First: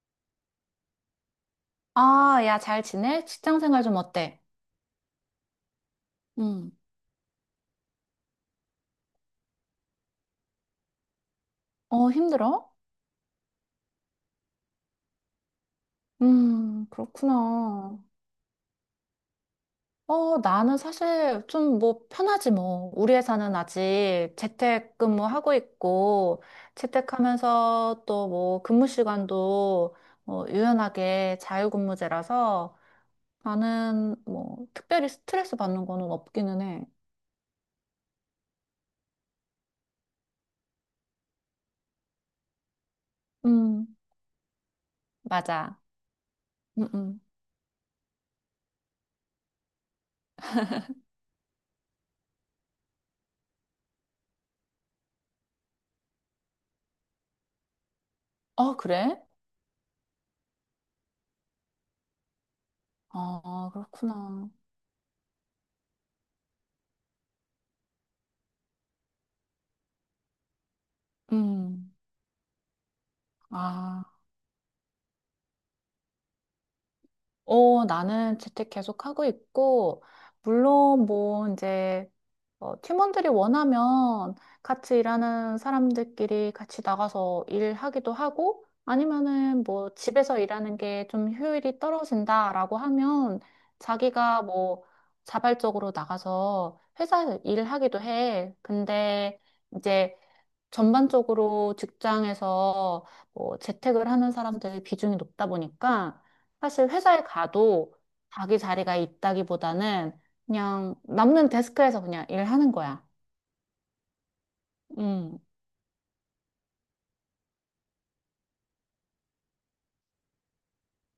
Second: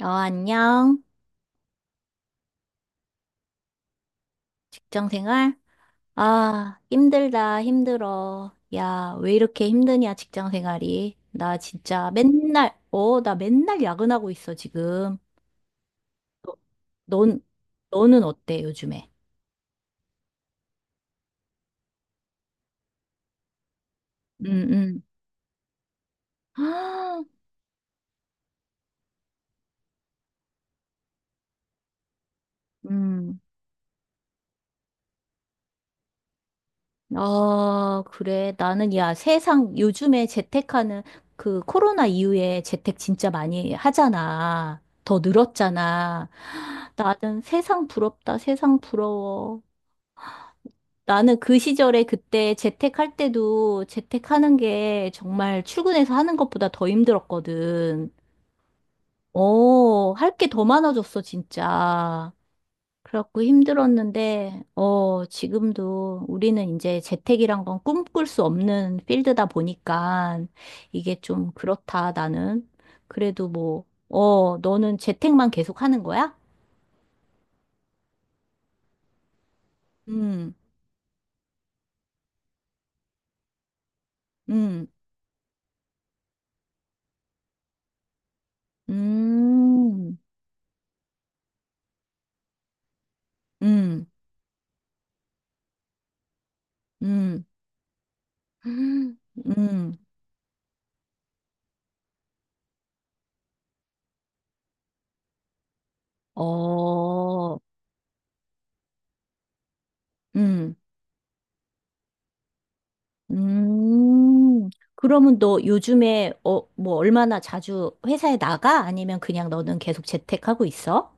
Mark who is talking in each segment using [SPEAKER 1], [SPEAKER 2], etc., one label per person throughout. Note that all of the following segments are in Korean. [SPEAKER 1] 안녕.
[SPEAKER 2] 아, 야, 잘 지내? 직장 생활 좀 어때?
[SPEAKER 1] 직장 생활?
[SPEAKER 2] 응,
[SPEAKER 1] 아, 힘들다, 힘들어. 야, 왜 이렇게 힘드냐, 직장 생활이. 나 진짜
[SPEAKER 2] 어, 힘들어?
[SPEAKER 1] 맨날, 나 맨날 야근하고 있어, 지금. 너, 넌,
[SPEAKER 2] 그렇구나.
[SPEAKER 1] 너는 어때, 요즘에?
[SPEAKER 2] 어, 나는 사실 좀 뭐 편하지 뭐. 우리 회사는 아직
[SPEAKER 1] 응, 응.
[SPEAKER 2] 재택근무하고 있고, 재택하면서 또 뭐 근무 시간도 어, 유연하게 자유근무제라서
[SPEAKER 1] 음.
[SPEAKER 2] 나는 뭐 특별히 스트레스 받는 거는 없기는 해.
[SPEAKER 1] 아, 그래. 나는, 야, 세상, 요즘에 재택하는, 그, 코로나 이후에 재택 진짜 많이
[SPEAKER 2] 음,
[SPEAKER 1] 하잖아. 더
[SPEAKER 2] 맞아.
[SPEAKER 1] 늘었잖아.
[SPEAKER 2] 음, 음.
[SPEAKER 1] 나는 세상 부럽다, 세상 부러워. 나는 그 시절에 그때 재택할 때도 재택하는 게 정말 출근해서 하는 것보다 더 힘들었거든.
[SPEAKER 2] 어, 그래?
[SPEAKER 1] 할 게 더 많아졌어, 진짜. 그래갖고
[SPEAKER 2] 어, 그렇구나.
[SPEAKER 1] 힘들었는데, 지금도 우리는 이제 재택이란 건 꿈꿀 수 없는 필드다 보니까 이게 좀
[SPEAKER 2] 음,
[SPEAKER 1] 그렇다, 나는. 그래도 뭐,
[SPEAKER 2] 아.
[SPEAKER 1] 너는 재택만 계속 하는 거야?
[SPEAKER 2] 어, 나는 재택 계속 하고 있고,
[SPEAKER 1] 음.
[SPEAKER 2] 물론 뭐 이제 어, 팀원들이 원하면
[SPEAKER 1] 음.
[SPEAKER 2] 같이 일하는 사람들끼리 같이 나가서 일하기도 하고, 아니면은 뭐
[SPEAKER 1] 음.
[SPEAKER 2] 집에서 일하는 게 좀 효율이 떨어진다라고 하면
[SPEAKER 1] 음.
[SPEAKER 2] 자기가 뭐 자발적으로 나가서 회사에서
[SPEAKER 1] 음.
[SPEAKER 2] 일하기도 해. 근데
[SPEAKER 1] 음.
[SPEAKER 2] 이제 전반적으로 직장에서 뭐 재택을 하는 사람들의 비중이 높다 보니까 사실 회사에
[SPEAKER 1] 어.
[SPEAKER 2] 가도 자기 자리가 있다기보다는
[SPEAKER 1] 음.
[SPEAKER 2] 그냥 남는 데스크에서 그냥 일하는 거야.
[SPEAKER 1] 음. 그러면
[SPEAKER 2] 음.
[SPEAKER 1] 너 요즘에, 뭐, 얼마나 자주 회사에 나가? 아니면 그냥 너는 계속 재택하고 있어?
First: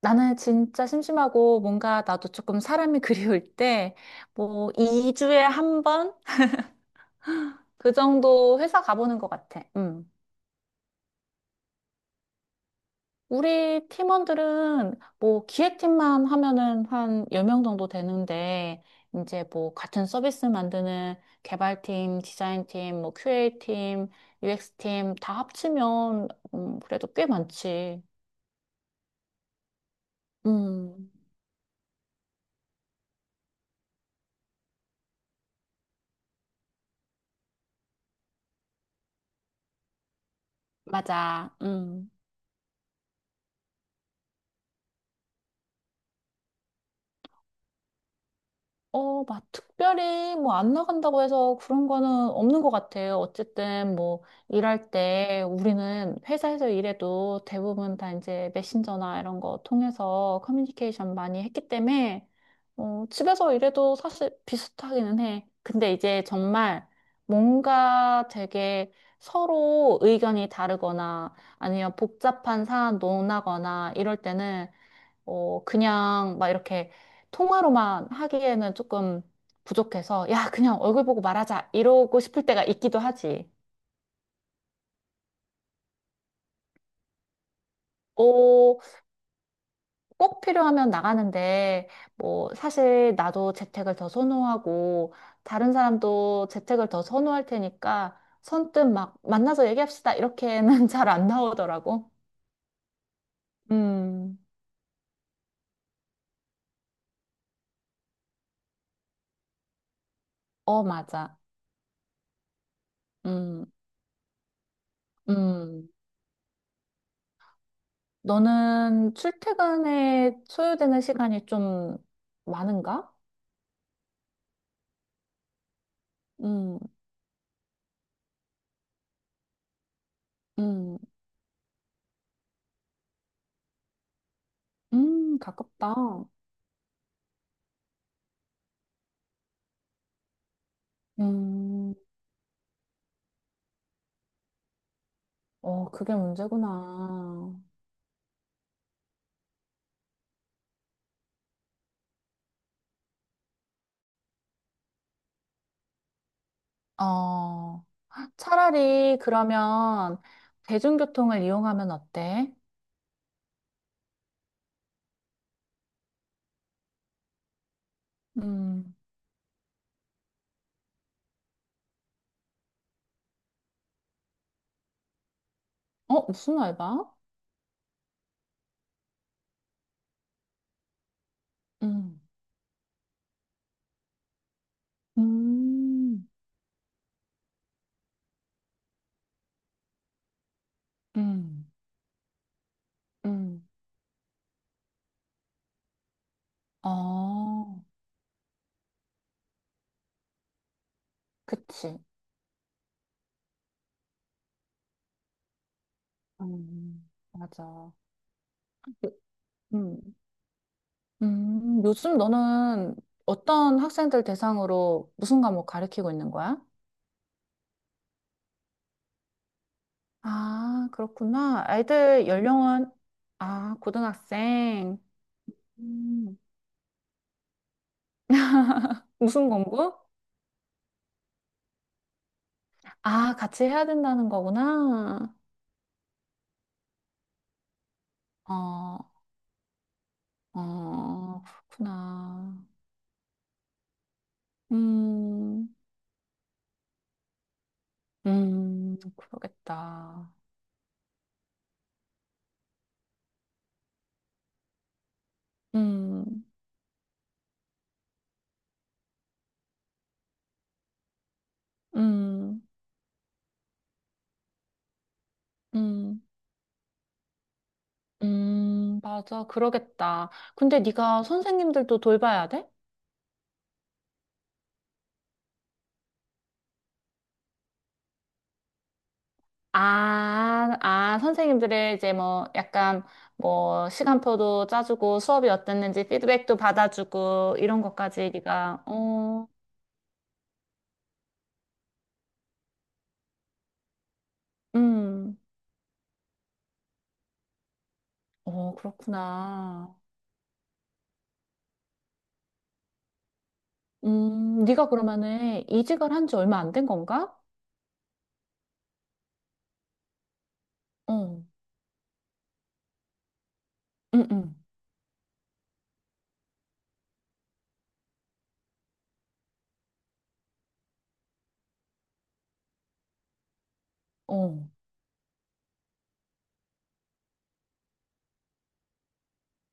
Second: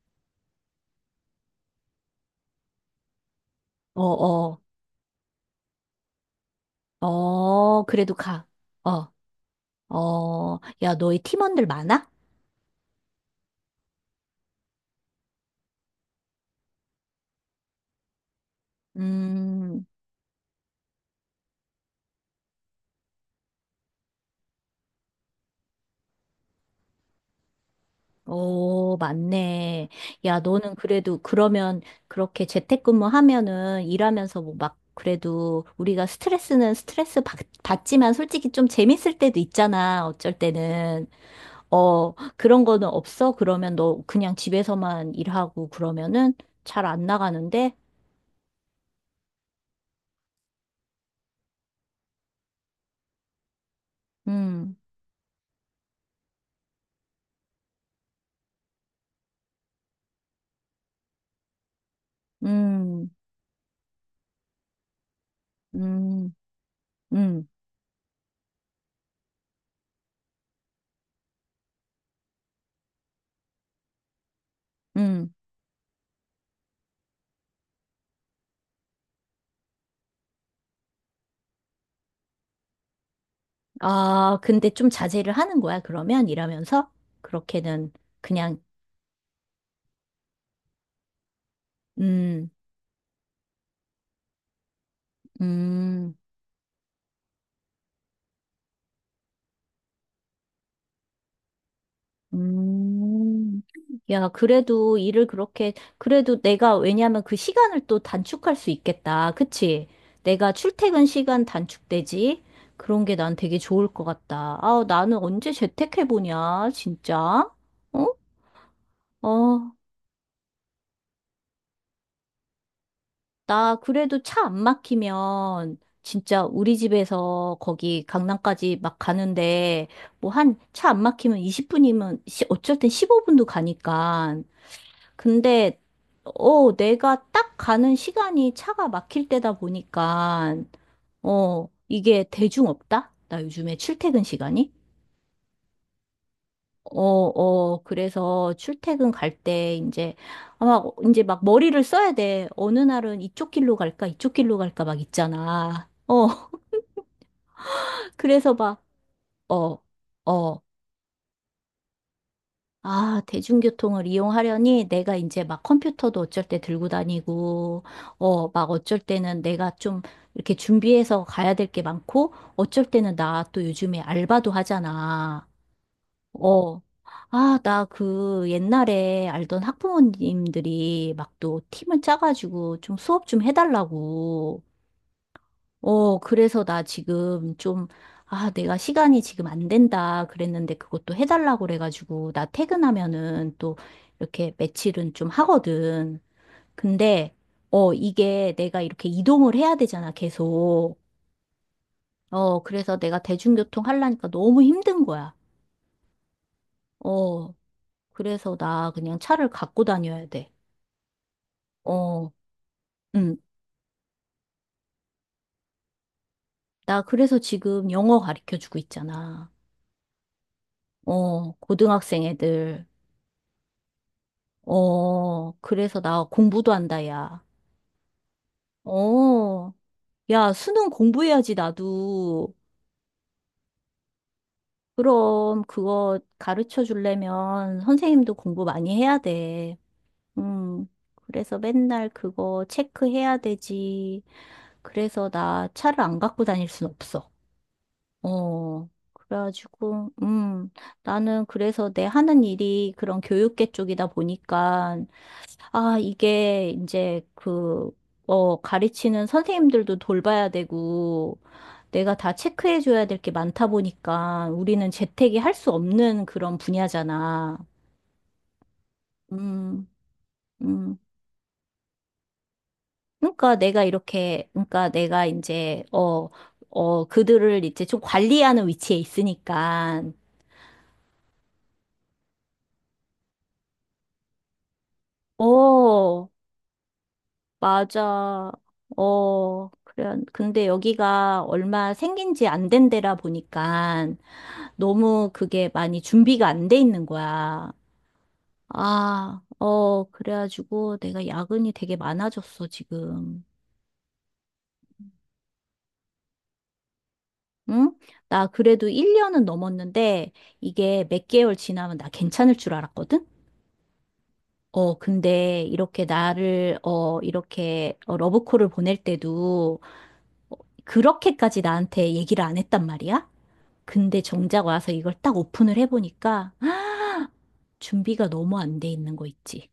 [SPEAKER 2] 나는 진짜 심심하고 뭔가 나도 조금 사람이 그리울 때
[SPEAKER 1] 어, 어,
[SPEAKER 2] 뭐 2주에 한 번
[SPEAKER 1] 어,
[SPEAKER 2] 그
[SPEAKER 1] 그래도 가.
[SPEAKER 2] 정도 회사
[SPEAKER 1] 어,
[SPEAKER 2] 가보는 것 같아. 음.
[SPEAKER 1] 어, 야, 너희 팀원들 많아?
[SPEAKER 2] 우리 팀원들은 뭐 기획팀만 하면은 한 10명 정도 되는데, 이제 뭐
[SPEAKER 1] 음.
[SPEAKER 2] 같은 서비스 만드는 개발팀, 디자인팀, 뭐 QA팀, UX팀 다 합치면, 그래도 꽤 많지.
[SPEAKER 1] 오, 맞네. 야, 너는
[SPEAKER 2] 음,
[SPEAKER 1] 그래도 그러면 그렇게 재택근무하면은 일하면서 뭐 막 그래도 우리가 스트레스는 스트레스 받지만 솔직히 좀 재밌을 때도 있잖아. 어쩔 때는.
[SPEAKER 2] 맞아. 음.
[SPEAKER 1] 그런 거는 없어? 그러면 너 그냥 집에서만 일하고 그러면은 잘 안 나가는데?
[SPEAKER 2] 어, 막 특별히 뭐 안 나간다고 해서 그런 거는 없는 것 같아요. 어쨌든 뭐
[SPEAKER 1] 음.
[SPEAKER 2] 일할 때 우리는 회사에서 일해도 대부분 다 이제 메신저나 이런 거 통해서 커뮤니케이션 많이 했기 때문에 어,
[SPEAKER 1] 음.
[SPEAKER 2] 집에서 일해도 사실 비슷하기는 해. 근데 이제
[SPEAKER 1] 음.
[SPEAKER 2] 정말
[SPEAKER 1] 음.
[SPEAKER 2] 뭔가 되게 서로 의견이 다르거나 아니면 복잡한 사안 논하거나 이럴 때는
[SPEAKER 1] 음.
[SPEAKER 2] 어, 그냥 막 이렇게 통화로만 하기에는 조금 부족해서, 야, 그냥 얼굴 보고 말하자. 이러고 싶을 때가 있기도 하지.
[SPEAKER 1] 아, 근데 좀 자제를 하는 거야, 그러면? 일하면서? 그렇게는, 그냥.
[SPEAKER 2] 어, 꼭 필요하면 나가는데,
[SPEAKER 1] 음.
[SPEAKER 2] 뭐, 사실 나도 재택을 더 선호하고, 다른
[SPEAKER 1] 음.
[SPEAKER 2] 사람도 재택을 더 선호할 테니까, 선뜻 막 만나서 얘기합시다. 이렇게는 잘 안 나오더라고.
[SPEAKER 1] 음, 야,
[SPEAKER 2] 음,
[SPEAKER 1] 그래도 일을 그렇게, 그래도 내가, 왜냐하면 그 시간을 또 단축할 수 있겠다. 그치? 내가
[SPEAKER 2] 어,
[SPEAKER 1] 출퇴근
[SPEAKER 2] 맞아.
[SPEAKER 1] 시간 단축되지? 그런 게 난 되게
[SPEAKER 2] 음,
[SPEAKER 1] 좋을 것 같다. 아, 나는 언제
[SPEAKER 2] 음.
[SPEAKER 1] 재택해보냐, 진짜? 어?
[SPEAKER 2] 너는
[SPEAKER 1] 어,
[SPEAKER 2] 출퇴근에 소요되는 시간이 좀 많은가?
[SPEAKER 1] 나 그래도 차 안 막히면, 진짜 우리
[SPEAKER 2] 음,
[SPEAKER 1] 집에서 거기 강남까지 막 가는데, 뭐 한 차
[SPEAKER 2] 음,
[SPEAKER 1] 안 막히면 20분이면, 어쨌든 15분도 가니까. 근데,
[SPEAKER 2] 가깝다.
[SPEAKER 1] 내가 딱 가는 시간이 차가 막힐 때다 보니까,
[SPEAKER 2] 음,
[SPEAKER 1] 이게 대중 없다? 나 요즘에 출퇴근 시간이?
[SPEAKER 2] 어, 그게
[SPEAKER 1] 어,
[SPEAKER 2] 문제구나.
[SPEAKER 1] 어, 그래서 출퇴근 갈 때 이제 막 머리를 써야 돼. 어느 날은 이쪽 길로 갈까, 이쪽 길로 갈까 막 있잖아. 어.
[SPEAKER 2] 어,
[SPEAKER 1] 그래서 막,
[SPEAKER 2] 차라리
[SPEAKER 1] 어,
[SPEAKER 2] 그러면
[SPEAKER 1] 어,
[SPEAKER 2] 대중교통을 이용하면 어때?
[SPEAKER 1] 아, 대중교통을 이용하려니 내가 이제 막 컴퓨터도 어쩔 때 들고 다니고, 막
[SPEAKER 2] 음,
[SPEAKER 1] 어쩔 때는 내가 좀 이렇게 준비해서 가야 될 게 많고, 어쩔 때는 나 또 요즘에 알바도 하잖아.
[SPEAKER 2] 어, 무슨
[SPEAKER 1] 어.
[SPEAKER 2] 알바?
[SPEAKER 1] 아, 나 그 옛날에 알던 학부모님들이 막 또 팀을
[SPEAKER 2] 음,
[SPEAKER 1] 짜가지고 좀 수업 좀 해달라고.
[SPEAKER 2] 음,
[SPEAKER 1] 그래서 나 지금 좀, 아, 내가 시간이 지금 안 된다 그랬는데 그것도 해달라고
[SPEAKER 2] 음,
[SPEAKER 1] 그래가지고, 나 퇴근하면은
[SPEAKER 2] 음,
[SPEAKER 1] 또 이렇게 며칠은 좀 하거든. 근데,
[SPEAKER 2] 어,
[SPEAKER 1] 이게 내가 이렇게 이동을 해야 되잖아, 계속.
[SPEAKER 2] 그치.
[SPEAKER 1] 그래서 내가 대중교통 하려니까 너무 힘든 거야. 어,
[SPEAKER 2] 맞아.
[SPEAKER 1] 그래서 나 그냥 차를 갖고
[SPEAKER 2] 음,
[SPEAKER 1] 다녀야 돼.
[SPEAKER 2] 요즘
[SPEAKER 1] 어,
[SPEAKER 2] 너는
[SPEAKER 1] 응.
[SPEAKER 2] 어떤 학생들 대상으로 무슨 과목 가르치고 있는 거야?
[SPEAKER 1] 나 그래서 지금 영어 가르쳐 주고 있잖아.
[SPEAKER 2] 아,
[SPEAKER 1] 어,
[SPEAKER 2] 그렇구나.
[SPEAKER 1] 고등학생
[SPEAKER 2] 애들
[SPEAKER 1] 애들.
[SPEAKER 2] 연령은, 아, 고등학생.
[SPEAKER 1] 어, 그래서 나
[SPEAKER 2] 음,
[SPEAKER 1] 공부도 한다, 야.
[SPEAKER 2] 무슨
[SPEAKER 1] 어,
[SPEAKER 2] 공부?
[SPEAKER 1] 야, 수능 공부해야지, 나도.
[SPEAKER 2] 아, 같이 해야 된다는 거구나.
[SPEAKER 1] 그럼 그거 가르쳐 주려면 선생님도 공부 많이
[SPEAKER 2] 어,
[SPEAKER 1] 해야 돼. 음,
[SPEAKER 2] 어,
[SPEAKER 1] 그래서 맨날
[SPEAKER 2] 그렇구나.
[SPEAKER 1] 그거 체크해야 되지. 그래서 나
[SPEAKER 2] 음,
[SPEAKER 1] 차를 안 갖고 다닐 순 없어. 그래가지고,
[SPEAKER 2] 그러겠다.
[SPEAKER 1] 나는 그래서 내 하는 일이 그런 교육계 쪽이다 보니까 아,
[SPEAKER 2] 음,
[SPEAKER 1] 이게 이제 그, 가르치는 선생님들도 돌봐야 되고, 내가 다
[SPEAKER 2] 음,
[SPEAKER 1] 체크해줘야 될 게 많다 보니까 우리는 재택이 할 수
[SPEAKER 2] 음,
[SPEAKER 1] 없는 그런 분야잖아.
[SPEAKER 2] 맞아.
[SPEAKER 1] 음,
[SPEAKER 2] 그러겠다. 근데
[SPEAKER 1] 음.
[SPEAKER 2] 네가 선생님들도 돌봐야 돼?
[SPEAKER 1] 그러니까 내가 이렇게, 그러니까 내가 이제, 그들을 이제 좀 관리하는 위치에 있으니까,
[SPEAKER 2] 아, 아, 선생님들의 이제 뭐 약간 뭐 시간표도 짜주고 수업이 어땠는지
[SPEAKER 1] 어,
[SPEAKER 2] 피드백도 받아주고 이런 것까지
[SPEAKER 1] 맞아.
[SPEAKER 2] 네가 어,
[SPEAKER 1] 어, 그래. 근데 여기가 얼마 생긴 지 안 된 데라 보니까 너무
[SPEAKER 2] 음,
[SPEAKER 1] 그게 많이 준비가 안 돼 있는 거야.
[SPEAKER 2] 어,
[SPEAKER 1] 아,
[SPEAKER 2] 그렇구나.
[SPEAKER 1] 그래가지고 내가 야근이 되게 많아졌어, 지금.
[SPEAKER 2] 네가 그러면은 이직을 한 지 얼마 안 된 건가?
[SPEAKER 1] 응? 나 그래도 1년은 넘었는데 이게 몇
[SPEAKER 2] 어,
[SPEAKER 1] 개월 지나면 나 괜찮을 줄 알았거든?
[SPEAKER 2] 응, 응,
[SPEAKER 1] 근데 이렇게 나를, 이렇게 러브콜을 보낼 때도 어, 그렇게까지 나한테 얘기를 안 했단 말이야? 근데 정작
[SPEAKER 2] 어,
[SPEAKER 1] 와서 이걸 딱 오픈을 해보니까, 아, 준비가 너무 안 돼 있는 거 있지.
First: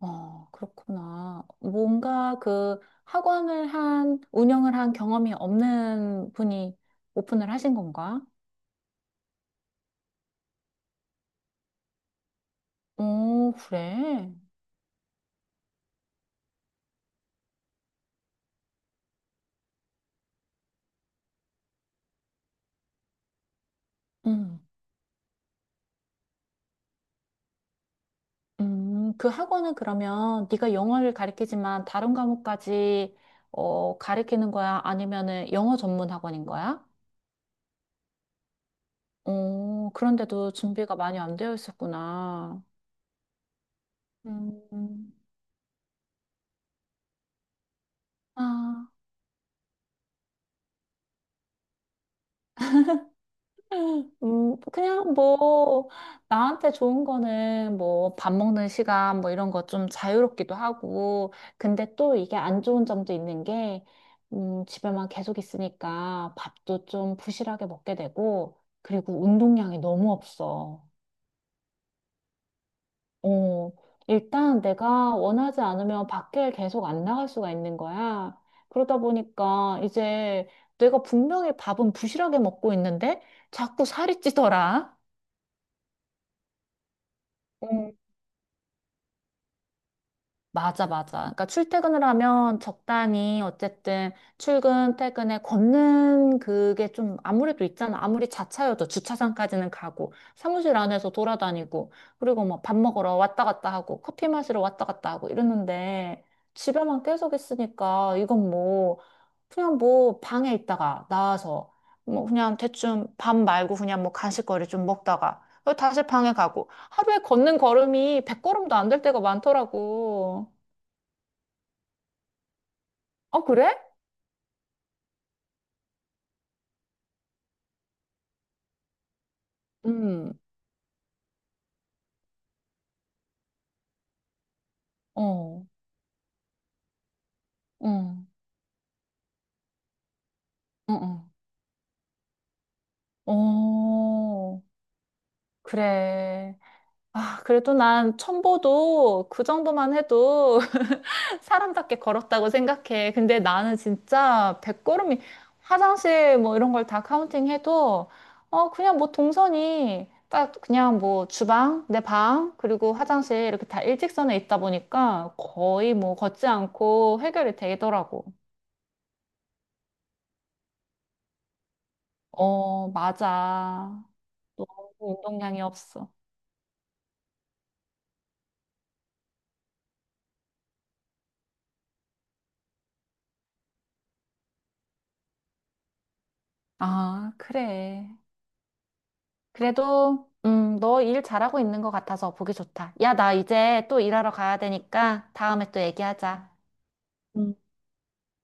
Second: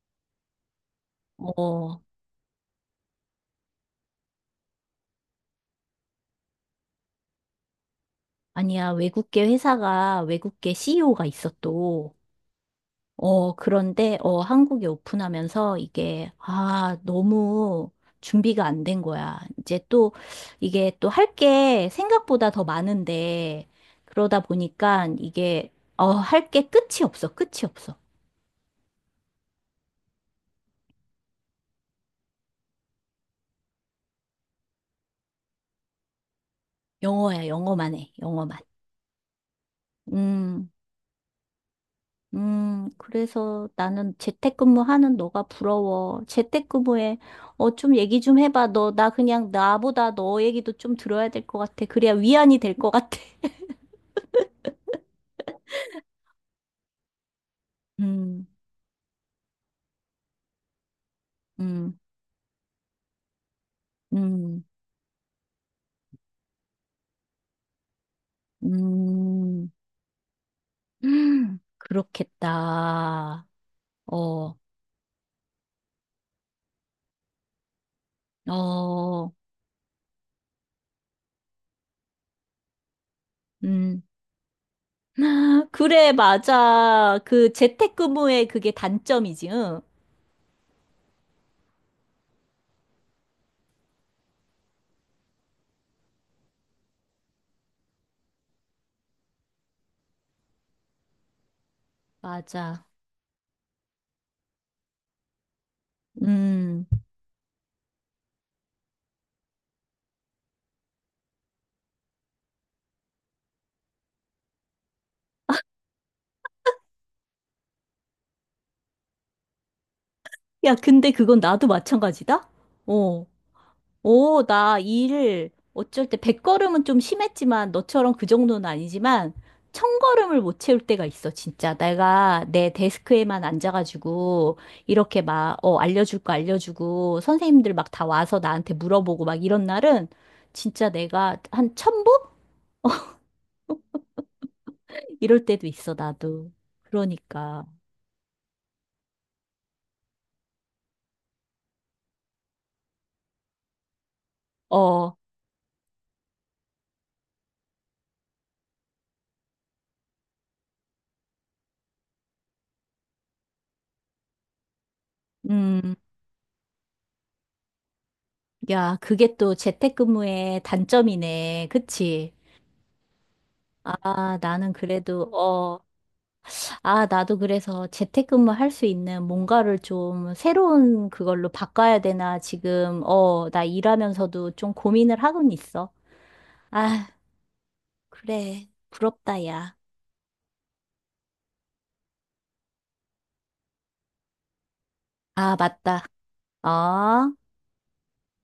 [SPEAKER 2] 어, 그렇구나.
[SPEAKER 1] 어,
[SPEAKER 2] 뭔가 그 학원을 한 운영을 한 경험이 없는 분이 오픈을 하신 건가?
[SPEAKER 1] 아니야. 외국계 회사가, 외국계 CEO가 있어 또.
[SPEAKER 2] 오,
[SPEAKER 1] 그런데,
[SPEAKER 2] 그래.
[SPEAKER 1] 한국에 오픈하면서 이게, 아, 너무 준비가 안 된 거야. 이제 또, 이게 또 할 게 생각보다 더 많은데, 그러다
[SPEAKER 2] 음.
[SPEAKER 1] 보니까 이게, 할 게 끝이 없어. 끝이 없어.
[SPEAKER 2] 그 학원은 그러면 네가 영어를 가르치지만 다른 과목까지 어, 가르치는 거야? 아니면은 영어 전문 학원인 거야?
[SPEAKER 1] 영어야, 영어만 해. 영어만.
[SPEAKER 2] 어, 그런데도
[SPEAKER 1] 음.
[SPEAKER 2] 준비가 많이 안 되어 있었구나.
[SPEAKER 1] 그래서 나는
[SPEAKER 2] 음,
[SPEAKER 1] 재택근무하는 너가 부러워. 재택근무에, 좀 얘기 좀
[SPEAKER 2] 아,
[SPEAKER 1] 해봐. 너, 나 그냥 나보다 너 얘기도 좀 들어야 될 것 같아. 그래야 위안이 될 것 같아.
[SPEAKER 2] 그냥 뭐, 나한테 좋은 거는 뭐, 밥
[SPEAKER 1] 음.
[SPEAKER 2] 먹는 시간 뭐 이런 거 좀 자유롭기도 하고, 근데
[SPEAKER 1] 음.
[SPEAKER 2] 또 이게 안 좋은 점도 있는 게,
[SPEAKER 1] 음.
[SPEAKER 2] 집에만 계속 있으니까 밥도 좀 부실하게 먹게 되고, 그리고
[SPEAKER 1] 음.
[SPEAKER 2] 운동량이 너무 없어.
[SPEAKER 1] 그렇겠다.
[SPEAKER 2] 어,
[SPEAKER 1] 어.
[SPEAKER 2] 일단 내가 원하지 않으면 밖에 계속 안 나갈 수가 있는 거야. 그러다
[SPEAKER 1] 어.
[SPEAKER 2] 보니까 이제 내가 분명히 밥은 부실하게 먹고 있는데, 자꾸
[SPEAKER 1] 음.
[SPEAKER 2] 살이 찌더라.
[SPEAKER 1] 그래, 맞아. 그
[SPEAKER 2] 어.
[SPEAKER 1] 재택근무의 그게 단점이지, 응?
[SPEAKER 2] 맞아, 맞아. 그러니까 출퇴근을 하면 적당히 어쨌든 출근, 퇴근에 걷는 그게 좀 아무래도 있잖아. 아무리 자차여도 주차장까지는 가고 사무실 안에서 돌아다니고 그리고 뭐 밥
[SPEAKER 1] 맞아.
[SPEAKER 2] 먹으러 왔다 갔다 하고 커피 마시러 왔다 갔다 하고 이러는데
[SPEAKER 1] 음.
[SPEAKER 2] 집에만 계속 있으니까 이건 뭐 그냥 뭐 방에 있다가 나와서 뭐 그냥 대충 밥 말고 그냥 뭐 간식거리 좀 먹다가 어, 다시 방에 가고 하루에 걷는 걸음이 100걸음도 안 될 때가 많더라고.
[SPEAKER 1] 야, 근데 그건 나도 마찬가지다? 어.
[SPEAKER 2] 어, 그래?
[SPEAKER 1] 오, 나 일 어쩔 때 100걸음은 좀 심했지만 너처럼 그 정도는 아니지만 천걸음
[SPEAKER 2] 음,
[SPEAKER 1] 을 못 채울 때가 있어, 진짜. 내가 내 데스크에만 앉아가지고 이렇게 막,
[SPEAKER 2] 어,
[SPEAKER 1] 알려줄 거 알려주고 선생님들 막 다
[SPEAKER 2] 응,
[SPEAKER 1] 와서 나한테 물어보고 막 이런 날은 진짜
[SPEAKER 2] 응, 응.
[SPEAKER 1] 내가 한천0보
[SPEAKER 2] 어,
[SPEAKER 1] 이럴 때도 있어, 나도.
[SPEAKER 2] 그래. 아,
[SPEAKER 1] 그러니까.
[SPEAKER 2] 그래도 난 1,000보도 그 정도만 해도 사람답게 걸었다고 생각해. 근데 나는 진짜
[SPEAKER 1] 어.
[SPEAKER 2] 100걸음이 화장실 뭐 이런 걸 다 카운팅해도 어 그냥 뭐 동선이 딱 그냥 뭐 주방, 내 방, 그리고 화장실 이렇게 다 일직선에 있다 보니까
[SPEAKER 1] 음.
[SPEAKER 2] 거의 뭐 걷지 않고 해결이 되더라고.
[SPEAKER 1] 야, 그게 또 재택근무의 단점이네. 그치?
[SPEAKER 2] 어, 맞아.
[SPEAKER 1] 아, 나는
[SPEAKER 2] 너무
[SPEAKER 1] 그래도,
[SPEAKER 2] 운동량이 없어.
[SPEAKER 1] 아, 나도 그래서 재택근무 할 수 있는 뭔가를 좀 새로운 그걸로 바꿔야 되나 지금, 나 일하면서도 좀 고민을 하고는 있어. 아,
[SPEAKER 2] 아, 그래.
[SPEAKER 1] 그래. 부럽다, 야.
[SPEAKER 2] 그래도, 너 일 잘하고 있는 것 같아서 보기 좋다. 야, 나 이제 또 일하러 가야 되니까
[SPEAKER 1] 아,
[SPEAKER 2] 다음에 또
[SPEAKER 1] 맞다.
[SPEAKER 2] 얘기하자.
[SPEAKER 1] 어?
[SPEAKER 2] 음,